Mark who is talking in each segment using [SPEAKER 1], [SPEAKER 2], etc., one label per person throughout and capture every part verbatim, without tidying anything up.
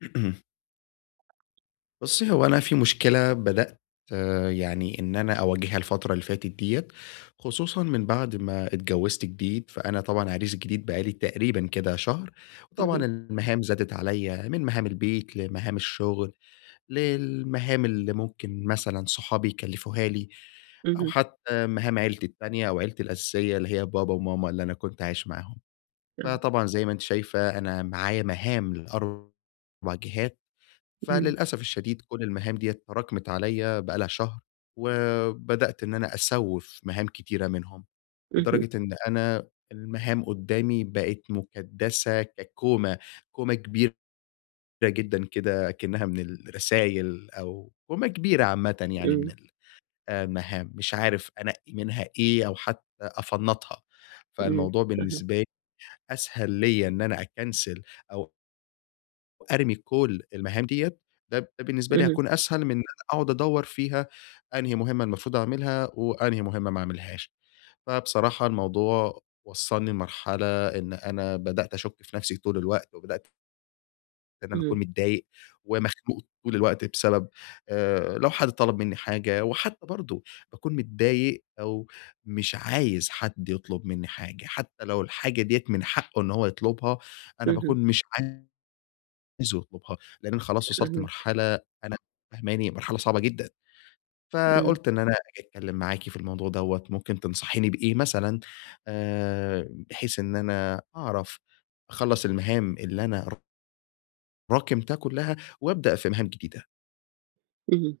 [SPEAKER 1] بُصّي، هو أنا في مشكلة بدأت آه، يعني إن أنا أواجهها الفترة اللي فاتت ديّة، خصوصًا من بعد ما اتجوّزت جديد، فأنا طبعًا عريس جديد بقى لي تقريبًا كده شهر، وطبعًا
[SPEAKER 2] اهم،
[SPEAKER 1] المهام زادت عليّا من مهام البيت، لمهام الشغل، للمهام اللي ممكن مثلًا صحابي يكلّفوها لي، أو
[SPEAKER 2] اهم،
[SPEAKER 1] حتى مهام عيلتي التانية أو عيلتي الأساسية اللي هي بابا وماما اللي أنا كنت عايش معاهم.
[SPEAKER 2] آه،
[SPEAKER 1] فطبعًا زي ما أنتِ شايفة أنا معايا مهام ل4 جهات.
[SPEAKER 2] اهم،
[SPEAKER 1] فللأسف الشديد كل المهام ديّة تراكمت عليّا بقى لها شهر، وبدأت إن أنا أسوّف مهام كتيرة منهم،
[SPEAKER 2] اهم،
[SPEAKER 1] لدرجة إن أنا المهام قدّامي بقت مُكدّسة ككومة، كومة كبيرة جدًا كده أكنّها من الرسايل أو كومة كبيرة عامةً يعني من
[SPEAKER 2] إمم،
[SPEAKER 1] ال آآ المهام، مش عارف أنقّي منها إيه أو حتى أفنّطها،
[SPEAKER 2] إمم،
[SPEAKER 1] فالموضوع بالنسبة
[SPEAKER 2] فاهماك،
[SPEAKER 1] لي أسهل ليّا إن أنا أكنسل أو أرمي كل المهام ديّة، ده ده بالنسبة لي
[SPEAKER 2] اهم،
[SPEAKER 1] هيكون أسهل من إن أنا أقعد أدوّر فيها أنهي مهمة المفروض أعملها، وأنهي مهمة ما أعملهاش. فبصراحة الموضوع وصّلني لمرحلة إن أنا بدأت أشُك في نَفْسي طول الوقت، وبدأت إن أنا أكون
[SPEAKER 2] اهم،
[SPEAKER 1] متضايق ومخنوق طول الوقت بسبب آآ، لو حد طلب منّي حاجة، وحتى برضه باكون متضايق أو مش عايز حد يطلب منّي حاجة، حتى لو الحاجة ديّة من حقّه إن هو يطلبها، أنا باكون
[SPEAKER 2] اهم،
[SPEAKER 1] مش عاي عايز يطلبها، لإن أنا خلاص وصلت
[SPEAKER 2] فاهماك،
[SPEAKER 1] لمرحلة أنا فاهماني، مرحلة صعبة جدًا،
[SPEAKER 2] إمم،
[SPEAKER 1] فقُلت إن أنا آجي أتكلّم معاكِ في الموضوع دوّة، ممكن تنصحيني بإيه مثلًا آآ، بحيث إن أنا أعرف أخلّص المهام اللي أنا راكمتها كلّها وأبدأ في مهام جديدة.
[SPEAKER 2] اهم،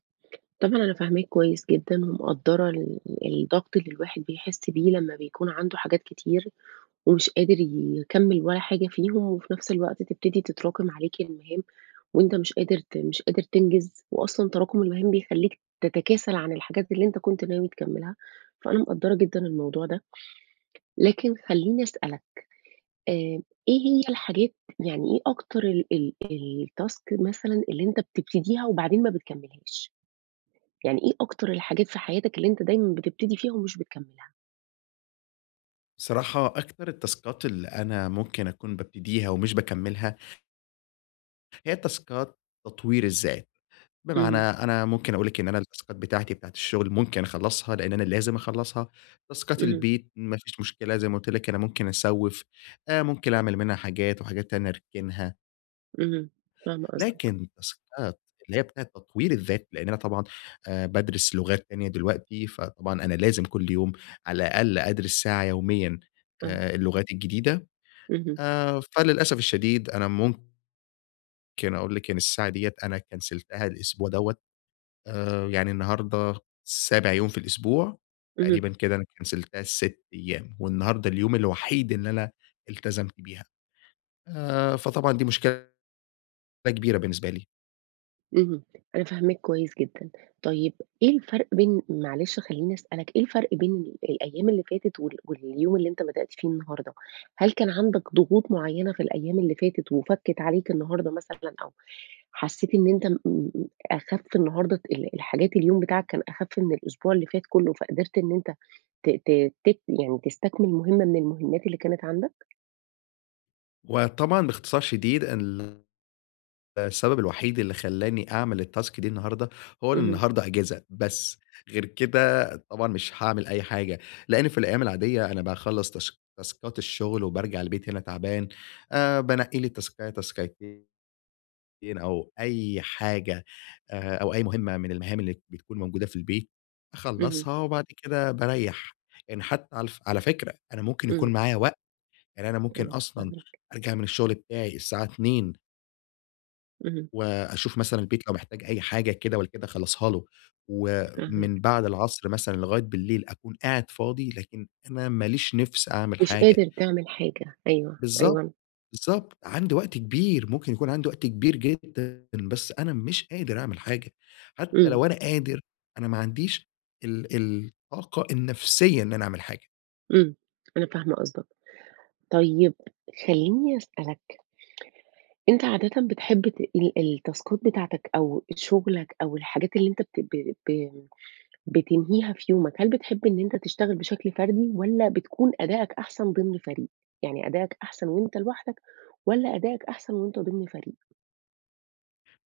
[SPEAKER 2] طبعًا أنا فاهماك كويس جدًا ومقدّرة ال الضغط اللي الواحد بيحس بيه لمّا بيكون عنده حاجات كتير ومش قادر يكمّل ولا حاجة فيهم، وفي نفس الوقت تبتدي تتراكم عليك المهام، وأنت مش قادر ت مش قادر تنجز، وأصلًا تراكم المهام بيخلّيك تتكاسل عن الحاجات اللي أنت كنت ناوي تكمّلها، فأنا مقدّرة جدًا الموضوع ده. لكن خلّيني أسألك، آآ إيه هي الحاجات، يعني إيه أكتر ال ال الtask مثلًا اللي أنت بتبتديها وبعدين ما بتكمّلهاش؟ يعني إيه أكتر الحاجات في حياتك اللي أنت دايمًا بتبتدي فيها ومش بتكمّلها؟
[SPEAKER 1] بصراحة أكتر التاسكات اللي أنا ممكن أكون بابتديها ومش باكمّلها، هي تاسكات تطوير الذات. بمعنى
[SPEAKER 2] اهم،
[SPEAKER 1] أنا ممكن أقول لِك إن أنا التاسكات بتاعتي بتاعة الشغل ممكن أخلّصها، لإن أنا لازم أخلّصها، تاسكات
[SPEAKER 2] اهم،
[SPEAKER 1] البيت ما فيش مشكلة زي ما قُلت لِك أنا ممكن أسوّف، آآ ممكن أعمل منها حاجات وحاجات تانية أركنها،
[SPEAKER 2] اهم، فاهمة قصدك،
[SPEAKER 1] لكن تاسكات اللي هي بتاعة تطوير الذات، لإن أنا طبعًا آآ بادرس لغات تانية دلوقتي، فطبعًا أنا لازم كل يوم على الأقل أدرس ساعة يوميًا
[SPEAKER 2] آه،
[SPEAKER 1] آآ اللغات الجديدة.
[SPEAKER 2] اهم،
[SPEAKER 1] آآ فللأسف الشديد أنا ممكن أقول لِك إن الساعة ديّة أنا كنسلتها الأسبوع دوّة. آآ يعني النهارده سابع يوم في الأسبوع،
[SPEAKER 2] اهم،
[SPEAKER 1] تقريبًا كده أنا كنسلتها ال6 أيام، والنهارده اليوم الوحيد اللي أنا التزمت بيها. آآ فطبعًا دي مشكلة كبيرة بالنسبة لي.
[SPEAKER 2] اهم، أنا فاهماك كويس جدًا. طيب، إيه الفرق بين، معلش خلّيني أسألك، إيه الفرق بين ال الأيام اللي فاتت وال واليوم اللي أنت بدأت فيه النهارده؟ هل كان عندك ضغوط معيّنة في الأيام اللي فاتت وفَكِّت عليك النهارده مثلًا، أو حسيت إن أنت م م أخف النهارده؟ ال الحاجات اليوم بتاعك كان أخف من الأسبوع اللي فات كلّه، فقدرت إن أنت ت ت تك يعني تستكمل مهمة من المهمات اللي كانت عندك؟
[SPEAKER 1] وطبعًا باختصار شديد ال السبب الوحيد اللي خلّاني أعمل الtask دي النهارده، هو إن
[SPEAKER 2] اهم،
[SPEAKER 1] النهارده أجازة بس، غير كده طبعًا مش هاعمل أي حاجة، لإن في الأيام العادية أنا باخلّص تاش تاسكات الشغل وبارجع البيت هنا تعبان، آآ بانقّي لي تاسكاية، تاسكايتين أو أي حاجة، آآ، أو أي مهمة من المهام اللي بتكون موجودة في البيت،
[SPEAKER 2] اهم،
[SPEAKER 1] أخلّصها وبعد كده باريّح. يعني حتى على ف على فكرة أنا ممكن يكون
[SPEAKER 2] إمم،
[SPEAKER 1] معايا وقت، يعني أنا ممكن
[SPEAKER 2] إمم،
[SPEAKER 1] أصلًا
[SPEAKER 2] فاهماك،
[SPEAKER 1] أرجع من الشغل بتاعي الساعة اتنين
[SPEAKER 2] اهم،
[SPEAKER 1] وأشوف مثلًا البيت لو محتاج أي حاجة كده والّا كده أخلّصها له،
[SPEAKER 2] فاهماك،
[SPEAKER 1] ومن بعد العصر مثلًا لغاية بالليل أكون قاعد فاضي، لكن أنا ما ليش نِفْس أعمل
[SPEAKER 2] مش
[SPEAKER 1] حاجة.
[SPEAKER 2] قادر تعمل حاجة، أيوه،
[SPEAKER 1] بالضبط.
[SPEAKER 2] أيوه.
[SPEAKER 1] بالضبط، عندي وقت كبير، ممكن يكون عندي وقت كبير جدًا، بس أنا مش قادر أعمل حاجة، حتى
[SPEAKER 2] إمم،
[SPEAKER 1] لو أنا قادر، أنا ما عنديش ال الطاقة النفسية إن أنا أعمل حاجة.
[SPEAKER 2] إمم، أنا فاهمة قصدك. طيب خلّيني أسألك، أنت عادةً بتحب ت ال التاسكات بتاعتك أو شغلك أو الحاجات اللي أنت بت ب ب بتنهيها في يومك، هل بتحب إن أنت تشتغل بشكل فردي والّا بتكون أدائك أحسن ضمن فريق؟ يعني أدائك أحسن وأنت لوحدك والّا أدائك أحسن وأنت ضمن فريق؟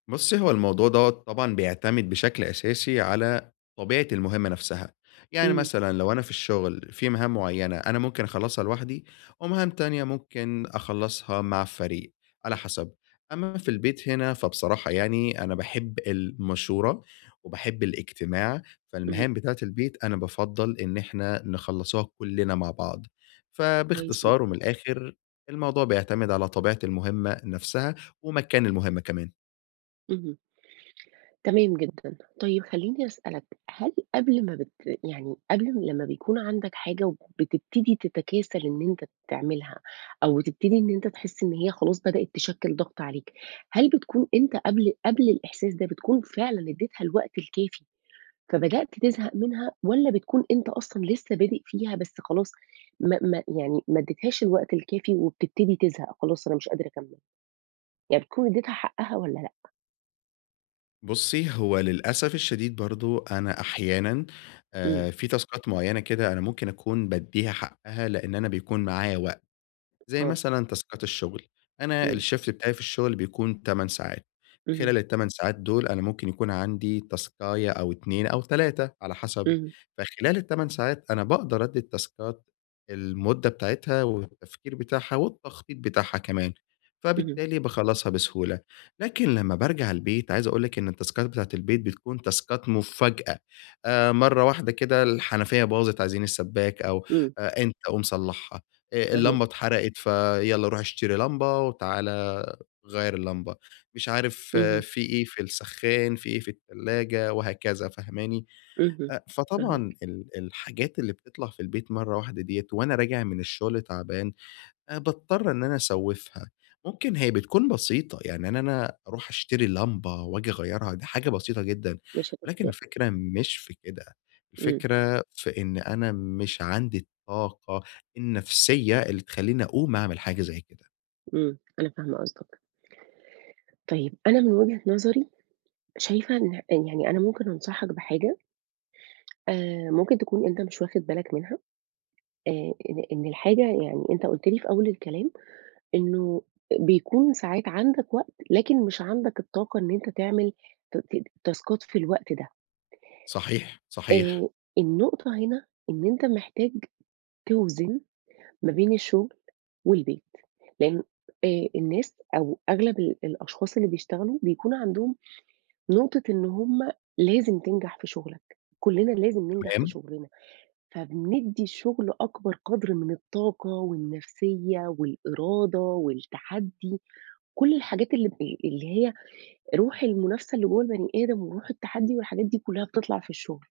[SPEAKER 1] بُصّي، هو الموضوع دوّة طبعًا بيعتمد بشكل أساسي على طبيعة المهمة نفسها، يعني
[SPEAKER 2] إمم،
[SPEAKER 1] مثلًا لو أنا في الشغل في مهام معيّنة أنا ممكن أخلّصها لوحدي ومهام تانية ممكن أخلّصها مع الفريق على حسب، أمّا في البيت هنا فبصراحة يعني أنا باحب المشورة وباحب الاجتماع،
[SPEAKER 2] إمم،
[SPEAKER 1] فالمهام بتاعة البيت أنا بافضّل إن إحنا نخلّصوها كُلّنا مع بعض،
[SPEAKER 2] كويس جدًا،
[SPEAKER 1] فباختصار ومن الآخر الموضوع بيعتمد على طبيعة المهمة نفسها ومكان المهمة كمان.
[SPEAKER 2] اهم، تمام جدًا. طيب خلّيني أسألك، هل قبل ما بت يعني قبل ما، لمّا بيكون عندك حاجة وبتبتدي تتكاسل إن أنت تعملها أو بتبتدي إن أنت تحس إن هي خلاص بدأت تشكِّل ضغط عليك، هل بتكون أنت قبل قبل الإحساس ده بتكون فعلًا اديتها الوقت الكافي فبدأت تزهق منها، والّا بتكون أنت أصلًا لسه بادئ فيها بس خلاص ما ما يعني ما اديتهاش الوقت الكافي وبتبتدي تزهق، خلاص أنا مش قادرة أكمّل؟ يعني بتكون اديتها حقها والّا لأ؟
[SPEAKER 1] بُصّي، هو للأسف الشديد برضه أنا أحيانًا
[SPEAKER 2] إمم،
[SPEAKER 1] آآ في تاسكات معيّنة كده أنا ممكن أكون بادّيها حقّها لإن أنا بيكون معايا وقت. زي
[SPEAKER 2] آه،
[SPEAKER 1] مثلًا تاسكات الشغل، أنا
[SPEAKER 2] إمم،
[SPEAKER 1] الShift بتاعي في الشغل بيكون تمن ساعات،
[SPEAKER 2] اهم،
[SPEAKER 1] خلال ال8 ساعات دول أنا ممكن يكون عندي تاسكاية أو اتنين أو تلاتة على حسب،
[SPEAKER 2] اهم،
[SPEAKER 1] فخلال ال8 ساعات أنا باقدر أدّي التاسكات المدة بتاعتها والتفكير بتاعها والتخطيط بتاعها كمان،
[SPEAKER 2] اهم،
[SPEAKER 1] فبالتالي باخلّصها بسهولة، لكن لمّا بارجع البيت عايز أقول لِك إن التاسكات بتاعة البيت بتكون تاسكات مفاجأة. آآ مرّة واحدة كده الحنفية باظت عايزين السباك أو
[SPEAKER 2] إمم،
[SPEAKER 1] آآ أنت قوم صلّحها، آآ
[SPEAKER 2] فاهماك،
[SPEAKER 1] اللمبة اتحرقت فيالّا روح اشتري لمبة وتعالَ غيّر اللمبة، مش عارف آه،
[SPEAKER 2] اهم،
[SPEAKER 1] في إيه في السخّان، في إيه في التلاجة وهكذا فاهماني؟
[SPEAKER 2] اهم،
[SPEAKER 1] أ فطبعًا
[SPEAKER 2] فاهماك،
[SPEAKER 1] ال الحاجات اللي بتطلع في البيت مرّة واحدة ديّة وأنا راجع من الشغل تعبان، آآ باضطر إن أنا أسوّفها، ممكن هي بتكون بسيطة، يعني إن أنا أروح أشتري لمبة وآجي أغيّرها، دي حاجة بسيطة جدًا،
[SPEAKER 2] مش هتاخد
[SPEAKER 1] ولكن
[SPEAKER 2] وقت.
[SPEAKER 1] الفكرة مش في كده،
[SPEAKER 2] إمم،
[SPEAKER 1] الفكرة في إن أنا مش عندي الطاقة النفسية اللي تخلّيني أقوم أعمل حاجة زي كده.
[SPEAKER 2] إمم، أنا فاهمة قصدك. طيب، أنا من وجهة نظري شايفة إن، يعني أنا ممكن أنصحك بحاجة آآ ممكن تكون أنت مش واخد بالك منها. آآ إن إن الحاجة، يعني أنت قُلت لي في أول الكلام إنه بيكون ساعات عندك وقت، لكن مش عندك الطاقة إن أنت تعمل ت ت تاسكات في الوقت ده.
[SPEAKER 1] صحيح، صحيح،
[SPEAKER 2] آآ النقطة هنا إن أنت محتاج توزن ما بين الشغل والبيت، لإن آآ الناس أو أغلب ال الأشخاص اللي بيشتغلوا بيكون عندهم نقطة إن هم لازم تنجح في شغلك، كلنا لازم ننجح في
[SPEAKER 1] تمام،
[SPEAKER 2] شغلنا، فبندّي الشغل أكبر قدر من الطاقة والنفسية والإرادة والتحدي، كل الحاجات اللي ب اللي هي روح المنافسة اللي جوّه البني آدم وروح التحدّي والحاجات دي كلّها بتطلع في الشغل،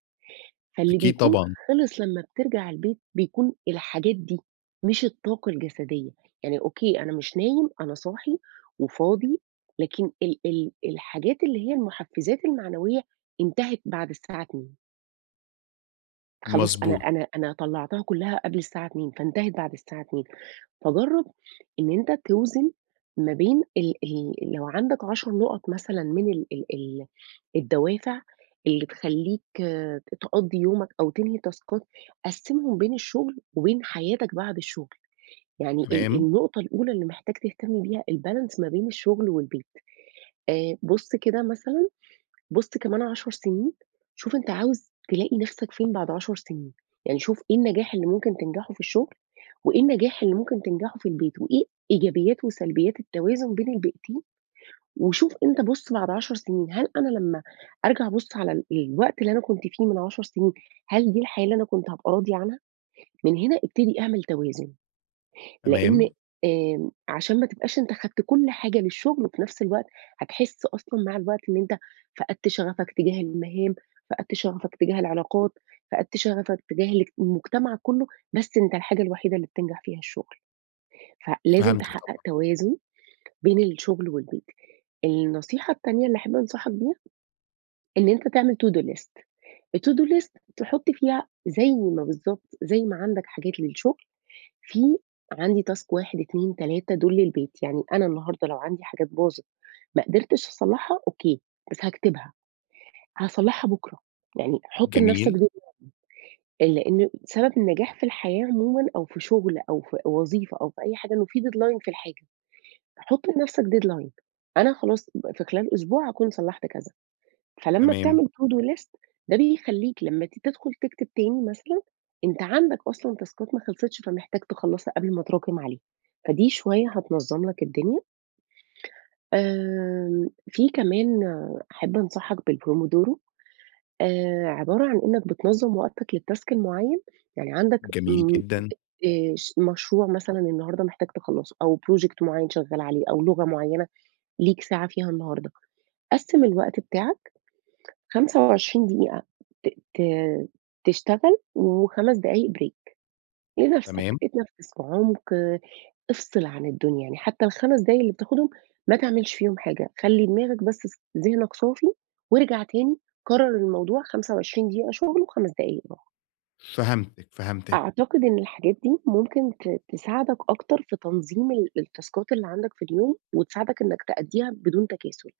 [SPEAKER 2] فاللي
[SPEAKER 1] أكيد
[SPEAKER 2] بيكون
[SPEAKER 1] طبعًا،
[SPEAKER 2] خلص لمّا بترجع البيت بيكون الحاجات دي، مش الطاقة الجسدية. يعني أوكي، أنا مش نايم، أنا صاحي وفاضي، لكن ال ال الحاجات اللي هي المحفّزات المعنوية انتهت بعد الساعة اتنين. خلاص، أنا
[SPEAKER 1] مضبوط،
[SPEAKER 2] أنا أنا طلّعتها كلّها قبل الساعة اتنين فانتهت بعد الساعة اتنين. فجرّب إن أنت توزن ما بين ال ال لو عندك عشر نُقط مثلًا من ال ال ال الدوافع اللي تخلّيك آه، تقضّي يومك أو تنهي تاسكات، قسّمهم بين الشغل وبين حياتك بعد الشغل. يعني ال
[SPEAKER 1] تمام،
[SPEAKER 2] النقطة الأولى اللي محتاج تهتم بيها الbalance ما بين الشغل والبيت. آآ بُص كده مثلًا، بُص كمان عشر سنين، شوف أنت عاوز تلاقي نَفْسك فين بعد عشر سنين، يعني شوف إيه النجاح اللي ممكن تنجحه في الشغل، وإيه النجاح اللي ممكن تنجحه في البيت، وإيه إيجابيات وسلبيات التوازن بين البيئتين. وشوف أنت، بُص بعد عشر سنين، هل أنا لمّا أرجع أبُص على ال الوقت اللي أنا كنت فيه من عشر سنين، هل دي الحياة اللي أنا كنت هابقى راضي عنها؟ من هنا ابتدي اعمل توازن، لإن
[SPEAKER 1] تمام،
[SPEAKER 2] آمم، عشان ما تبقاش أنت خدت كل حاجة للشغل، وفي نفس الوقت هتحس أصلًا مع الوقت إن أنت فقدت شغفك تجاه المهام، فقدت شغفك تجاه العلاقات، فقدت شغفك تجاه الاج المجتمع كله، بس أنت الحاجة الوحيدة اللي بتنجح فيها الشغل، فلازم
[SPEAKER 1] فهمتِك
[SPEAKER 2] تحقق
[SPEAKER 1] طبعًا،
[SPEAKER 2] توازن بين الشغل والبيت. النصيحة التانية اللي أحب أنصحك بيها إن أنت تعمل to do list. الto-do list تحط فيها زي ما، بالضبط زي ما عندك حاجات للشغل، في عندي task واحد، اتنين، تلاتة دول للبيت. يعني أنا النهارده لو عندي حاجات باظت ما قدرتش أصلّحها، أوكي، بس هاكتبها، هاصلّحها بكرة. يعني حُط لنفسك
[SPEAKER 1] جميل،
[SPEAKER 2] deadline، لإن سبب النجاح في الحياة عمومًا أو في شغل أو في وظيفة أو في أي حاجة إنه في deadline في الحاجة. حُط لنفسك deadline، أنا خلاص ب في خلال أسبوع هاكون صلّحت كذا. فلمّا
[SPEAKER 1] تمام،
[SPEAKER 2] بتعمل to do list ده بيخلّيك لمّا تيجي تدخل تكتب تاني مثلًا، أنت عندك أصلًا تاسكات ما خلصتش فمحتاج تخلّصها قبل ما تراكم عليها، فدي شوية هتنظّم لك الدنيا. آمم، في كمان، آه، أحب أنصحك بالPomodoro. آآ، عبارة عن إنك بتنظّم وقتك للtask المعيّن، يعني عندك
[SPEAKER 1] جميل
[SPEAKER 2] امم،
[SPEAKER 1] جدًا،
[SPEAKER 2] آآ، ش مشروع مثلًا النهارده محتاج تخلّصه أو project معيّن شغّال عليه أو لغة معيّنة ليك ساعة فيها النهارده، قسّم الوقت بتاعك خمسة وعشرين دقيقة ت ت تشتغل و5 دقايق break
[SPEAKER 1] تمام،
[SPEAKER 2] لنَفْسك، اتنفِّس بعُمق، افصل عن الدنيا. يعني حتى ال5 دقايق اللي بتاخدهم ما تعملش فيهم حاجة، خلّي دماغك بس ص ذهنك صافي وارجع تاني، كرّر الموضوع خمسة وعشرين دقيقة شُغل و5 دقايق راحة.
[SPEAKER 1] فهمتِك، فهمتِك.
[SPEAKER 2] أعتقد إن الحاجات دي ممكن ت تساعدك أكتر في تنظيم ال التاسكات اللي عندك في اليوم وتساعدك إنّك تأدّيها بدون تكاسُل.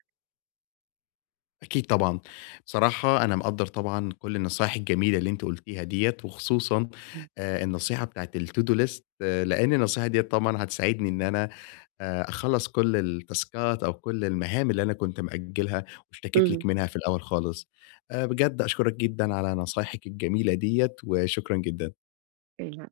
[SPEAKER 1] أكيد طبعًا. بصراحة أنا مقدّر طبعًا كل النصايح الجميلة اللي أنتِ قُلتيها ديّة، وخصوصًا آآ النصيحة بتاعة الTo do list لإن النصيحة ديّة طبعًا هتساعدني إن أنا آآ أخلّص كل التاسكات أو كل المهام اللي أنا كنت مأجّلها واشتكيت لِك
[SPEAKER 2] إمم.
[SPEAKER 1] منها في الأول خالص. آآ بجد أشكرِك جدًا على نصايحِك الجميلة ديّة، وشكرًا جدًا.
[SPEAKER 2] اهم.